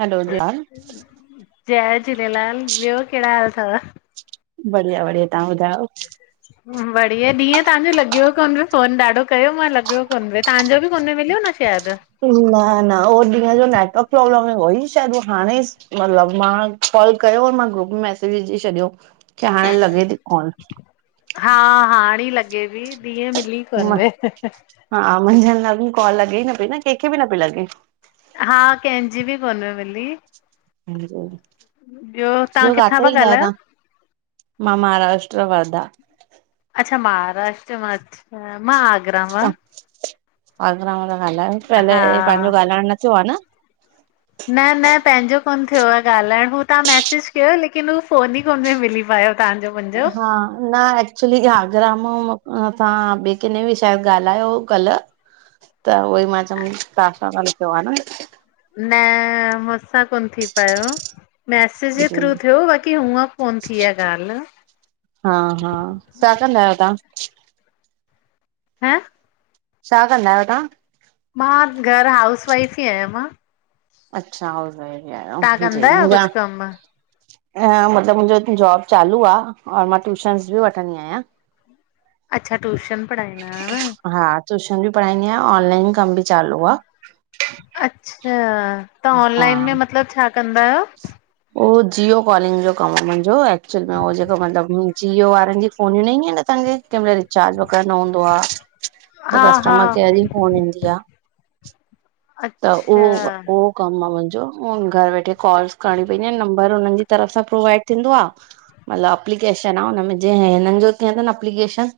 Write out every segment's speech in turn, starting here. Hello जय झूलेलाल। जय झूलेलाल, ॿियो केहिड़ा हाल थव? बढ़िया बढ़िया, तां ॿुधायो? बढ़िया, ॾींहं तव्हांजो लॻियो कोन पयो फोन, ॾाढो कयो मां लॻियो कोन पयो, तव्हांजो बि कोन्ह मिलियो न शायदि न न उहो ॾींहुं जो नेटवर्क प्रोब्लम हुई शायदि, उहा हाणे मतलबु मां कॉल कयो, मां ग्रुप में मैसेज विझी छॾियो कि हाणे लॻे थी काॅल। हा हाणे लॻे ती, ॾींहुं मिली कोन वे। हा मंझनि लाकुर कॉल लॻे ई न पई न, कंहिंखे बि न पेई लॻे। हा कंहिंजी बि कोन्हे मिली। जी [unintelligible] ॿियो तां किथां ता ॻाल्हायो? मां महाराष्ट्र, वर्धा। अच्छा महाराष्ट्र मां, अच्छा मां आगरा मां। तव्हां आगरा मां ता ॻाल्हायो, पहले हा पांहिंजो ॻाल्हाइण न थियो आ न! न न पंहिंजो कोन्ह थियो आ ॻाल्हाइण, हू तव्हां मैसेज क्यो हो लेकिन हू फ़ोन ई कोन्ह पे मिली पायो तहांजो। हा, न एक्चुली आगरा मां तां ॿिए केने ॿि शायद ॻाल्हायो हो कल्ल। त उहोई मां चयमि तहां सां कान थियो आ न! न मुस्सां कोन थी पायो हो। मैसेज ॼे न थ्रू थियो बाक़ी हुअं कोन थी आ ॻाल। हा हा, छा कंदा आहयो तां? हं छा कंदा आहियो तां? मां घर हाउस वाइफ़ ही आहियां मां। अच्छा, हाउस लाइफ ही तव्हां कंदा आहियो। कुझु कमु? अ मतिलबु मुंहिंजो जॉब चालू आ और मां ट्यूशनस ॿि वठंदी आहियां। अच्छा ट्यूशन पढ़ाईंदा आयो न। हा ट्यूशन ॿि पढ़ाईंदी आंयां, ऑनलाइन कम ॿि चालू आ। अच्छा त हा ऑनलाइन में मतलबु छा कंदा आहियो? ओ जियो कॉलिंग जो कमु आ मुंहिंजो, एक्चुअल में हो जेको मतिलबु जियो वारनि ॼी फोन्यूं न ईंदियु आइन असांखे केहिमल। चार्ज वग़ैरह न हूंदो आ त हा हा कस्टमर केयर जी फ़ोन ईंदी आ। त अच्छा उहो उहो कमु आ मुंहिंजो, घर वेठे कॉल्स करणी पइंदी आ, नंबर उनन जी तरफ़ सां प्रोवाइड थींदो आ। मतलबु अप्लीकेशन आ हुनमें जेहे हिननि जो थिये थो न अप्लीकेशन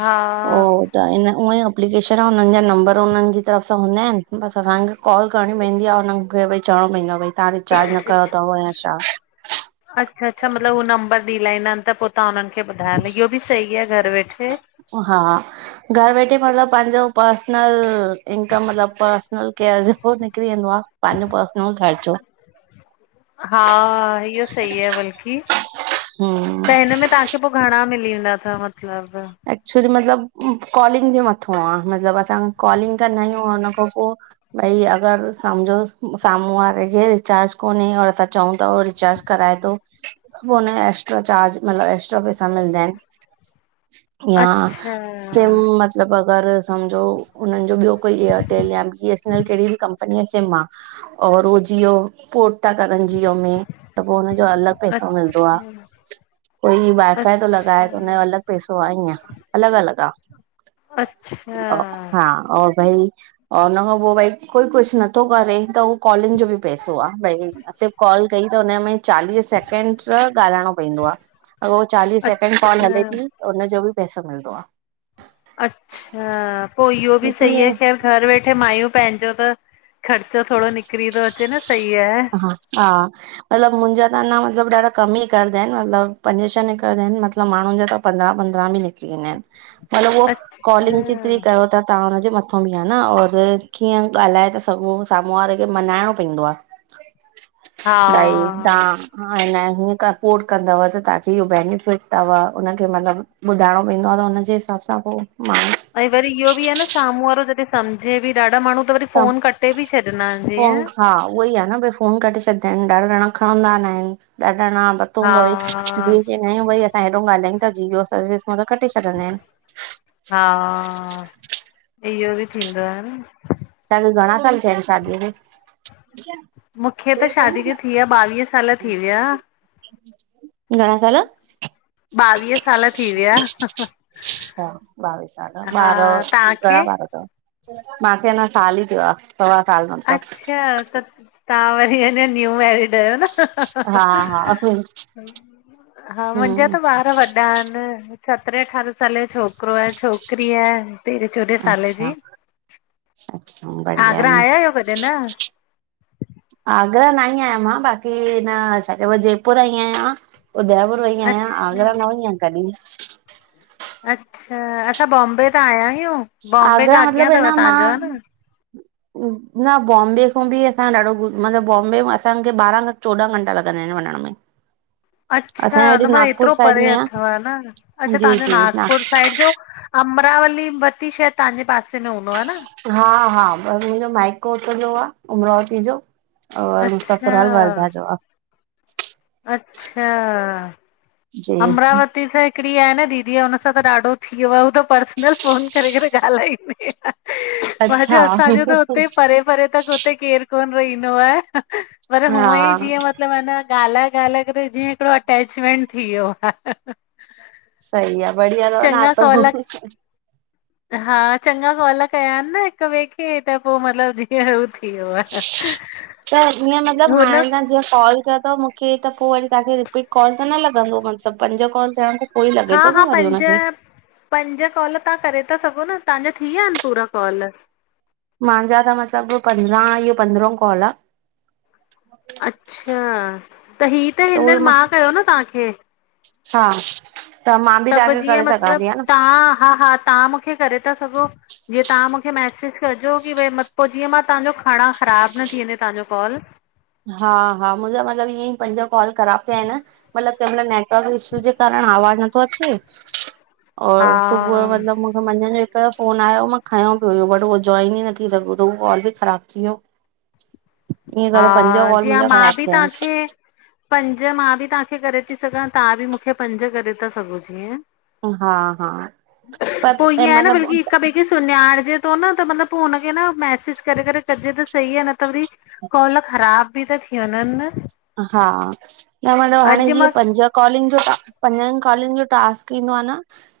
हा ओ त इन उअंई अप्लिकेशन आ हुननि जा नम्बर उननि जी तरफ़ सां हूंदा आइनि बसि असांखे कॉल करिणी पइंदी आ हुन्हनि खे भई चवणो पइंदो आ भई तव्हां रिचार्ज न कयो तव या छा। अच्छा अच्छा मतलबु हू नंबर ॾई लाईंदाआइन त पो तंहां हुननि खे ॿुधायो न इहो बि सही आहे घर वेठे। हा घर वेठे मतलबु पंहिंजो पर्सनल इन्कम मतलब पर्सनल केयर जो निकिरी वेंदो आ। पांहिंजो पर्सनल खर्चो। हा, इहो सही आहे बल्कि। हम्म त हिन में तहांखे पो घणां मिली वेंदा थव मतिलबु? एक्चुली मतिलबु कॉलिंग जे मथों आ मतिलबु असां कॉलिंग कंदा आहियूं औं उन्ह खां पो भई अगर सम्झो साम्हूं वारे खे रिचार्ज कोन्हे और असां चऊं ता हो रिचार्ज कराए तो पो हुन ॼा एक्स्ट्रा चार्ज मतिलबु एक्स्ट्रा पैसा मिलदा आहिन। या अच्छा सिम म मतिलबु अगरि सम्झो हुननि जो ॿियो कोई एयरटेल या बी एस एन ल कहिड़ी ॿि कंपनी जो सिम आ, और हो जियो पोर्ट ता करन जियो में त पो हुनजो अलॻि पैसो मिलदो आ। अच्छा कोई वाइफाए तो लॻाए त उन अच्छा ॼो अलग पैसो ईंअ अलॻिअलॻि अच्छा आ, हा और भई औ उन्ह खां पो भई कोई कुछ न थो करे त उओ कॉलिन्ग ॼो ॿि पैसो आ, भई सिर्फ कॉल कई त उनमें चालीह सैकिंडृ ॻाल्हाइणों पइंदो आ, अगर हो चालीह सैकिंड कॉल हले अच्छा ती त उन्हजो ॿि पैसो मिलदो आ। अच्छा पो इहो ॿि निकिरी सही आहे वें ख़ैर घर वेठे मायूं पंहिंजो त ख़र्चो थोड़ो निकिरी तो अच्चे न सही आए। हा। मतिलबु मुंहिंजा त अंञा मतिलबु ॾाढा कमु ई निरकरंदा आहिन मतिलबु पंज छह निकिरंदा आहिन मतिलबु माण्हुनि जा त पंद्रह पंद्रह भी निकरी वेंदा आहिन, मतलब उहो अच्छा कॉलिंग जेतरि कयो था त हुनजे मथां बि आ न और कीअं ॻाल्हाए था सघो साम्हूं वारे खे मंञांइणो पवंदो आ। हा भाईं ता [unintelligible] हा न हीअं सपोर्ट कंदव त तां खे इहो बेनिफिट थव हुनखे मतिलबु ॿुधाइणो पवंदो आ त हुनजे हिसाब सां पो माण्हू ऐं वरी इहो बि आ न साम्हूं वारो जॾहिं सम्झे बि ॾाढा माण्हू त वरी सभु फोन कटे बि छॾंदा ईन फोन जीअ हा उहो ई आ न भई फोन कटे छॾंदा आहिनि ॾाढा ॼणा खणंदा नहिनि ॾाढा ॼणा हूंदो हा चवंदा आहियूं भई असां हेॾो ॻाल्हायूं था जिओ सर्विस मा त कटे छॾंदा आहिनि हा इहो बि थींदो आ न तहां खे घणा साल थिया इन शादी खे मूंखे त शादी ते थी वया ॿावीह साल थी विया घणा साल ॿावीह साल थी विया हा बावीह साल ॿार हा तव्हांखे घणा ॿार मा खे अञा साल ही थियो आ सवा साल जो अच्छा त तव्हां वरी अञा न्यू मैरिड आहियो न ह हा हा ह हा मुंहिंजा त हम्म ॿार वॾा वॾा ईन सतरहें अठारहें साले जो छोकिरो ऐं छोकिरी आहे तेरहें चोॾहें साले अच्छा जी आगरा आया आहियो कॾहिं न च आगरा न आहियां मां बाक़ी न छा चयबो आ जयपुर आई आहियां उदयपुर वई आहियां अच्छा आगरा न वई आहियां कॾी अच्छा असां बॉम्बे त आया आहियूं बॉम्बे आगरा खां अॻियां मतिलबु ह अथव न मां तव्हांजो आ न न बॉम्बे खां बि असां ॾाढो मतिलबु बॉम्बे में असांखे ॿाराहं खां चोॾहा घंटा लॻंदा आहिनि वञण में अच्छा असांजे हेॾे मां नागपुर एतिरो साइड परे में अथव न अच्छा आहे जी तव्हांजो जी नाग नागपुर साइड जो अमरावती शायद तहांजे पासे में हूंदव आ न हा हा बस मुंहिंजो माइको हुता जो आ अमरावती जो और मुहिजो ससुराल अच्छा वर्दा जो आ अच्छा जी अमरावती सां हिकिड़ी आहे न दीदी आहे हुन सां त ॾाढो थी वियो आ हू त पर्सनल फोन करे करे ॻाल्हाईंदी आ मां अच्छा चयो असांजो त हुते परे परे त हुते केर कोन रहींदो आ पर हुअं ई हा जीअं मतलबु अन गालाए ॻाल्हाए करे जीअं हिकिड़ो अटेचमेंट थी वियो आह सही आ बढिया तव न कॉल अथो हा चङा कॉल कया आहिनि न हिक ॿिए खे त पोइ मतलबु जीअं हू थी वियो आ त ईअं मतलब हाणे त जीअं कॉल कयो अथव मूंखे त पोइ वरी तव्हांखे रिपीट कॉल त न लॻंदो मतिलबु पंजो कॉल थियण पोइ ई लॻे हा थो हा न वरी पंज हुनखे पंज कॉल तव्हां करे था सघो न तव्हांजा थी वया आहिन पूरा कॉल मुंहिंजा त मतिलबु पंद्रहा इहो पंद्रहो कॉल आ अच्छा त हीअ त हियर मां कयो न तहांखे हा मां बि त पोइ तव्हांखे जीअं करे सघां मतिलबु थी हा न तव्हां हा हा तव्हां मूंखे करे था सघो जीअं तव्हां मूंखे मैसेज कजो की भई जीअं मां तव्हांजो खणा ख़राबु न थी वञे तव्हांजो कॉल हा हा मुंहिंजा मतिलबु ईअं ई पंज कॉल ख़राब थिया आहिन मतलब केमल नेटवर्क इश्यू जे कारण आवाज नथो अचे हा और सुबुअयो मतिलब मां मंझन जो हिकु यो फोन आयो मां खयो बि हुयो बट उहो जॉइन ही न थी सघो त उहो कॉल बि ख़राबु थी वियो। ईअं ॻालाए हा जीअं मां बी तांखे पंज मां बि तहांखे करे थी सघां तहां बि मूंखे पंज करे था सघो। जीअं आहिनि हा हा पर पो ऐं ईयं आ न मतिलबु बल्की हिक ॿे खे सुॾाणिजे थो न त मतिलब पो हुनखे न मैसेज करे करे कजे त सही आहे न त वरी कॉल ख़राब भी ता थी वञन न? हा, न मतलब हाणे अॼु जीअं मां पंज कॉलिंग जो टा, पंजनि कॉलिंग जो टास्क ईंदो आ न।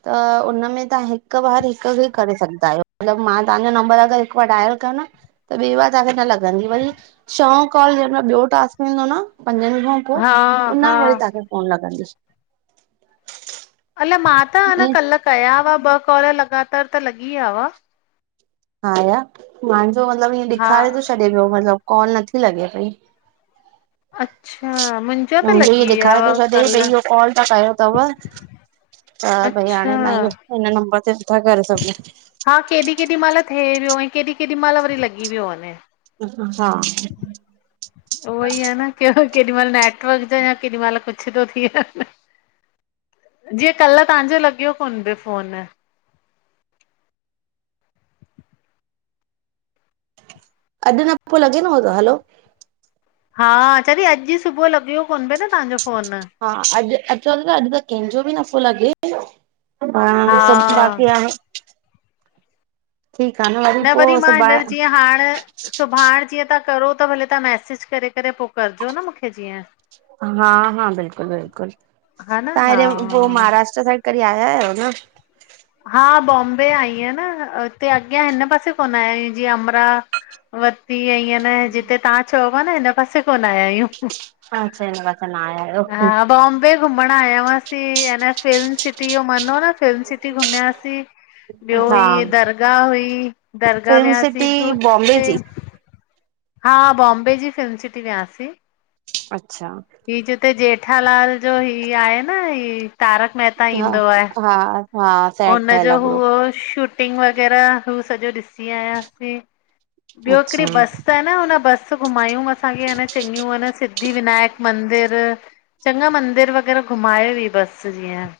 त उन में तहां हिकु बार हिकु खे करे सघदा आहियो, मतलब मां तव्हांजो नंबर अगर हिकु बार डायल कयो न त ॿे बार तव्हांखे न लॻंदी, वरी छओं कॉल जेमल ॿिओ टास्क थींदो न पंजन खां पो, हा उन मां हा वरी तहांखे फोन लॻंदीस। अलाए मां त अन, कल् कयावा ॿ कॉल लॻातार त लॻी विया हुआ। हा या मांजो मतलब इअं हा ॾेखारे थो छॾे पियो, मतलब कॉल नथी लॻे पई। अच्छा मुंहिंजो न त मुंजो इहो लॻी विया ॾेखारे हुआ थो छॾिये, त कल्ह इहो कॉल तहां कयो तव। त भई अच्छा हाणे न इहो हिन नंबर ते नथा करे सघूं हा केॾी केॾी महिल थी वियो, ऐं केॾी केॾी महिल वरी लॻी वियो वञे। हा। उहोई आ न। केॾी महिल नेटवर्क जो या, केॾी महिल कुछ थो थी वञे। जीअं कल् तहांजो लॻियो कोन प्यो फोन। अॼु न पो लॻे ऊओ न हो त हलो हा चरी, अॼु सुबुह लॻियो कोन पियो न तहांजो फोन। हा अॼु अचो न अॼु त केंजो बि नफ़ो लॻे। बा ह हा सभ बाक़ी आहे। ठीक आ न। न वरी पोइ मां हिनर सुभाणे जीअं हाण सुभाण जीअं तहां करो त, भले तव्हां मैसेज करे करे पो करजो न मूंखे जीअं। हा हा बिल्कुलु बिल्कुलु, हा न तव्हां हा हेॾे पोइ महाराष्ट्र साइड कॾी आयायो न? हा बॉम्बे आईं आहियां न हुते अॻियां हिन पासे कोन आयायूं, जीअं अमरा वती अईं ऐन, जिते तहां चओ प्या न हिन पासे कोन आया आहियूं। अच्छा हिन प न आहिया हा बोम बे घुमण आया हुयासीं ऐंन फिल्म सिटी जो मन हो न फिल्म सिटी घुमयासीं। ॿियो हा हीय दरगाह हुई, दरगाह फिल्म वियासीं सिटी पो बॉम्बे जी। हा बॉम्बे जी फिल्म सिटी वियासीं। अच्छा। ही जिते जेठालाल जो ही आहे न ही तारक मेहता हा ईंदो आहे। हा हा। सेट उन ठहियल जो आहे पूरो हुओ शूट टिंग वगेरा हू सॼो ॾिसी आयासीं, ॿियो अच्छा हिक्ड़ी बस आ न हुन बस घुमायूं असांखे, हन चंॻियूं हन सिद्धि विनायक मंदिर चंॻा मंदिर वग़ैरह घुमाए वई बस जीअं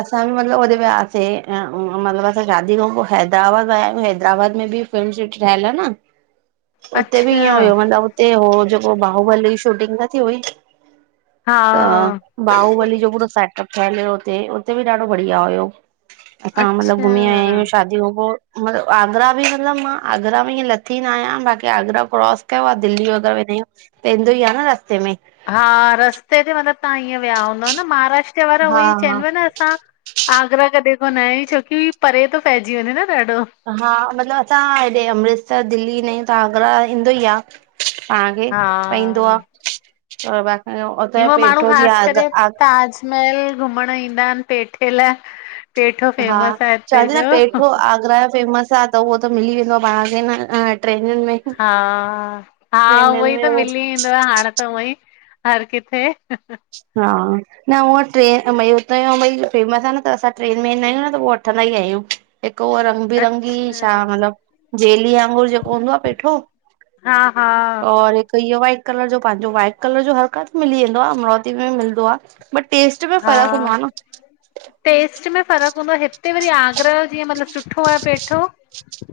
असां बि मतलब होॾे वियासे ऐं मतलब असां शादी खां पोइ हैदराबाद विया आहियूं। हैदराबाद में भी फिल्म सिटी ठयल आ न हुते बी ईअं अच्छा हुयो, मतिलबु हुते हो जेको बाहुबली जी शूटिंग न थी हुई। हा त, बाहुबली जो पूरो सेटअप ठहियल हुयो हुते, हुते बि ॾाढो बढ़िया हुयो। असां मतलब अच्छा घुमी आया आहियूं शादी खां पोइ। मतलब आगरा बि मतलब मां आगरा में ईअं लथी न आहियां बाक़ी आगरा क्रॉस कयो आहे दिल्ली वग़ैरह वेंदा आहियूं। त इंदो ही आ न रस्ते में। हा रस्ते ते मतलबु तव्हां ईअं विया हूंदव न, महाराष्ट्र वारा हा उहो ई हा चवनि पिया न असां आगरा कॾहिं कोन आया आहियूं। छो कि परे तो पहिजी वञे न ॾाढो। हा मतिलब असां हेॾे अमृतसर दिल्ली इन्दा आहियूं त आगरा ईंदो ई आ। पाण खे पाईंदो हा आ, और बाक़ी हुतां जो हुअं माण्हू पेठो जी ख़ासि आग करे आग ताजमहल घुमण ईंदा आहिनि पेठे लाए। हा, चवां ती न पेठो आगरा फेमस आ। त उहो त मिली वेंदो आहे। पाण खे न ट्रेनियुनि में। हा, हा उहो ट्रेनियुनि ई में त मिली वेंदो आ त हाणे त उहे ई, हर किथे हा, ना उहें ट्रेन में ट्रेन में ही फेमस आहे न त असां ट्रेन में ईंदा आहियूं न पोइ वठंदा ई आहियूं। हिकु और आ रबरंगी अच्छा छा मतलब जेेली वांगुर जेको हूंदो आहे पेठो हा हा और हिकु इहो आहे। कलर जो पंहिंजो वाइट कलर जो हर काथे मिली वेंदो आहे। अमरावती में मिलंदो आ। बट टेस्ट में हा फर्क हूंदो आ न। टेस्ट में फ़र्कु हूंदो आहे हिते वरी आगरा जीअं मतलब सुठो आहे पेंठो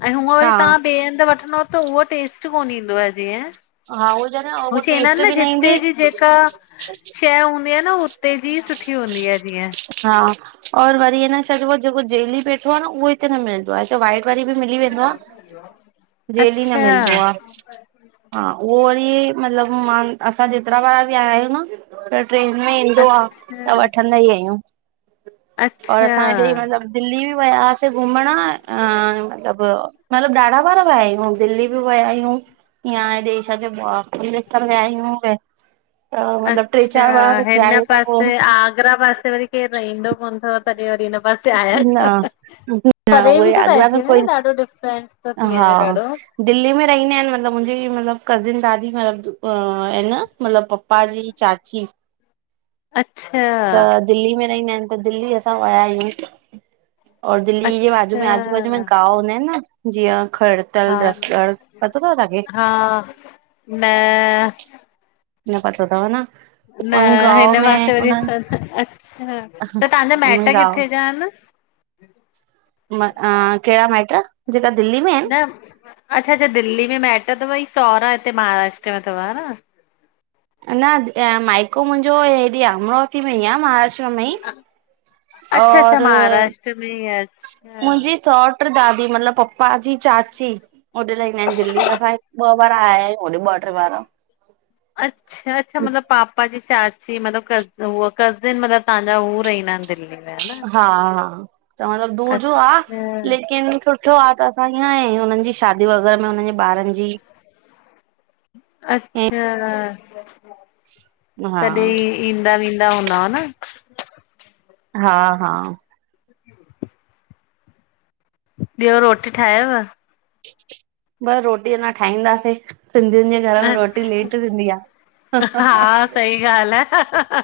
ऐं हूअं वरी हा तव्हां ॿिए हंधि वठंदव त उहो टेस्ट कोन ईंदो आहे जीअं हा उहो ज न उहे उहो चवन्दा आहिनि टेस्ट न बि जिते ईंदी जी जेका, शइ हूंदी आहे न उते जी सुठी हूंदी आहे जीअं। हा, और वरी अन छा चइबो आहे जेको जेेली पेठो आहे न उहो हिते न मिलंदो वाइट वारी बि मिली वेंदो आहे। जेली न मिलंदो आ। अच्छा हा उहो वरी मतलब मां असां जेतिरा बार बि आया आहियूं न त ट्रेन में ईंदो आ त अच्छा वठंदा ई आहियूं। और अच्छा असां हेॾे मतिलबु दिल्ली बि विया से घुमण ऐं मतिलब मतिलबु ॾाढा ॿार विया आहियूं। दिल्ली बि विया आहियूं। या हेॾे छा चइबो आ अमृतसर विया आहियूं। ऐं मतिलब ट्रे चार बार अच्छा त थिया हिन आहियूं त पासे पोइ आगरा पासे वरी केर रहंदो कोन अथव। तॾहिं वरी हिन पासे आहिया न कोन। न परे बि उहे थो आगरा में पइजी वञे कोई थो ॾाढो डिफरेंट। थी हा वञे दिल्ली में रहिंदा आहिनि मतलबु मुंहिंजी मतलब कज़िन दादी मतलब आहे न मतलब प पप्पा जी चाची अच्छा त दिल्ली में रहंदा आहिनि त दिल्ली असां विया आहियूं। और दिल्ली जे आजू अच्छा में आजू बाजू में गांव हूंदा आहिनि न, जीअं खड़ हा दलदसगड़ पतो तव तव्हांखे? हा न न पतों तव न्। न हिंन पासे वरी असांजा हह्हं अच्छा त ताहांजा माइट उन गांव किथे जा आंहन। म अ्अ केड़ा माएट्र! ज़ेका दिल्ली में। आहिनि न, अच्छा-अच्छा दिल्ली में माइट्र रवई, साॅवरा हिते महाराष्ट्र में तव हन्। न मायको मुहिंजो हेॾे आ अमरावती में ई आ महाराष्ट्र त में अच्छा अच्छा और महाराष्ट्र में ई अच्छा मुहिंजी सौंट पर दादी मतलब पप्पा जी चाची, होॾे रहिंदा आहिन दिल्ली त असां ॿ पर आयां यू होॾे ॿ ट्रे बार। अच्छा-अच्छा मतलब पापा जी चा ची मतलब हूअ कज़िन मतलब तहांजा हो रहंदा आहिन दिल्ली। में न हा, हा त मतलब दूर जो आ अच्छा लेकिन ॾिठो आह त असां ईंअं आया यूं हुनन जी शादी वग़ैरह में हुनन जे बारन जी! अच्छा हा तॾई ईंदा वींदा हूंद्व न। हां-हां [inaudible] ॿयो रोटी ठायव। बस् रोटी अञां ठाहींदासीं सिंधियुन जे घर में रोटी अच्छा लेट थींदी आह ह् ह् हा ह् सही ॻाल्हि आहे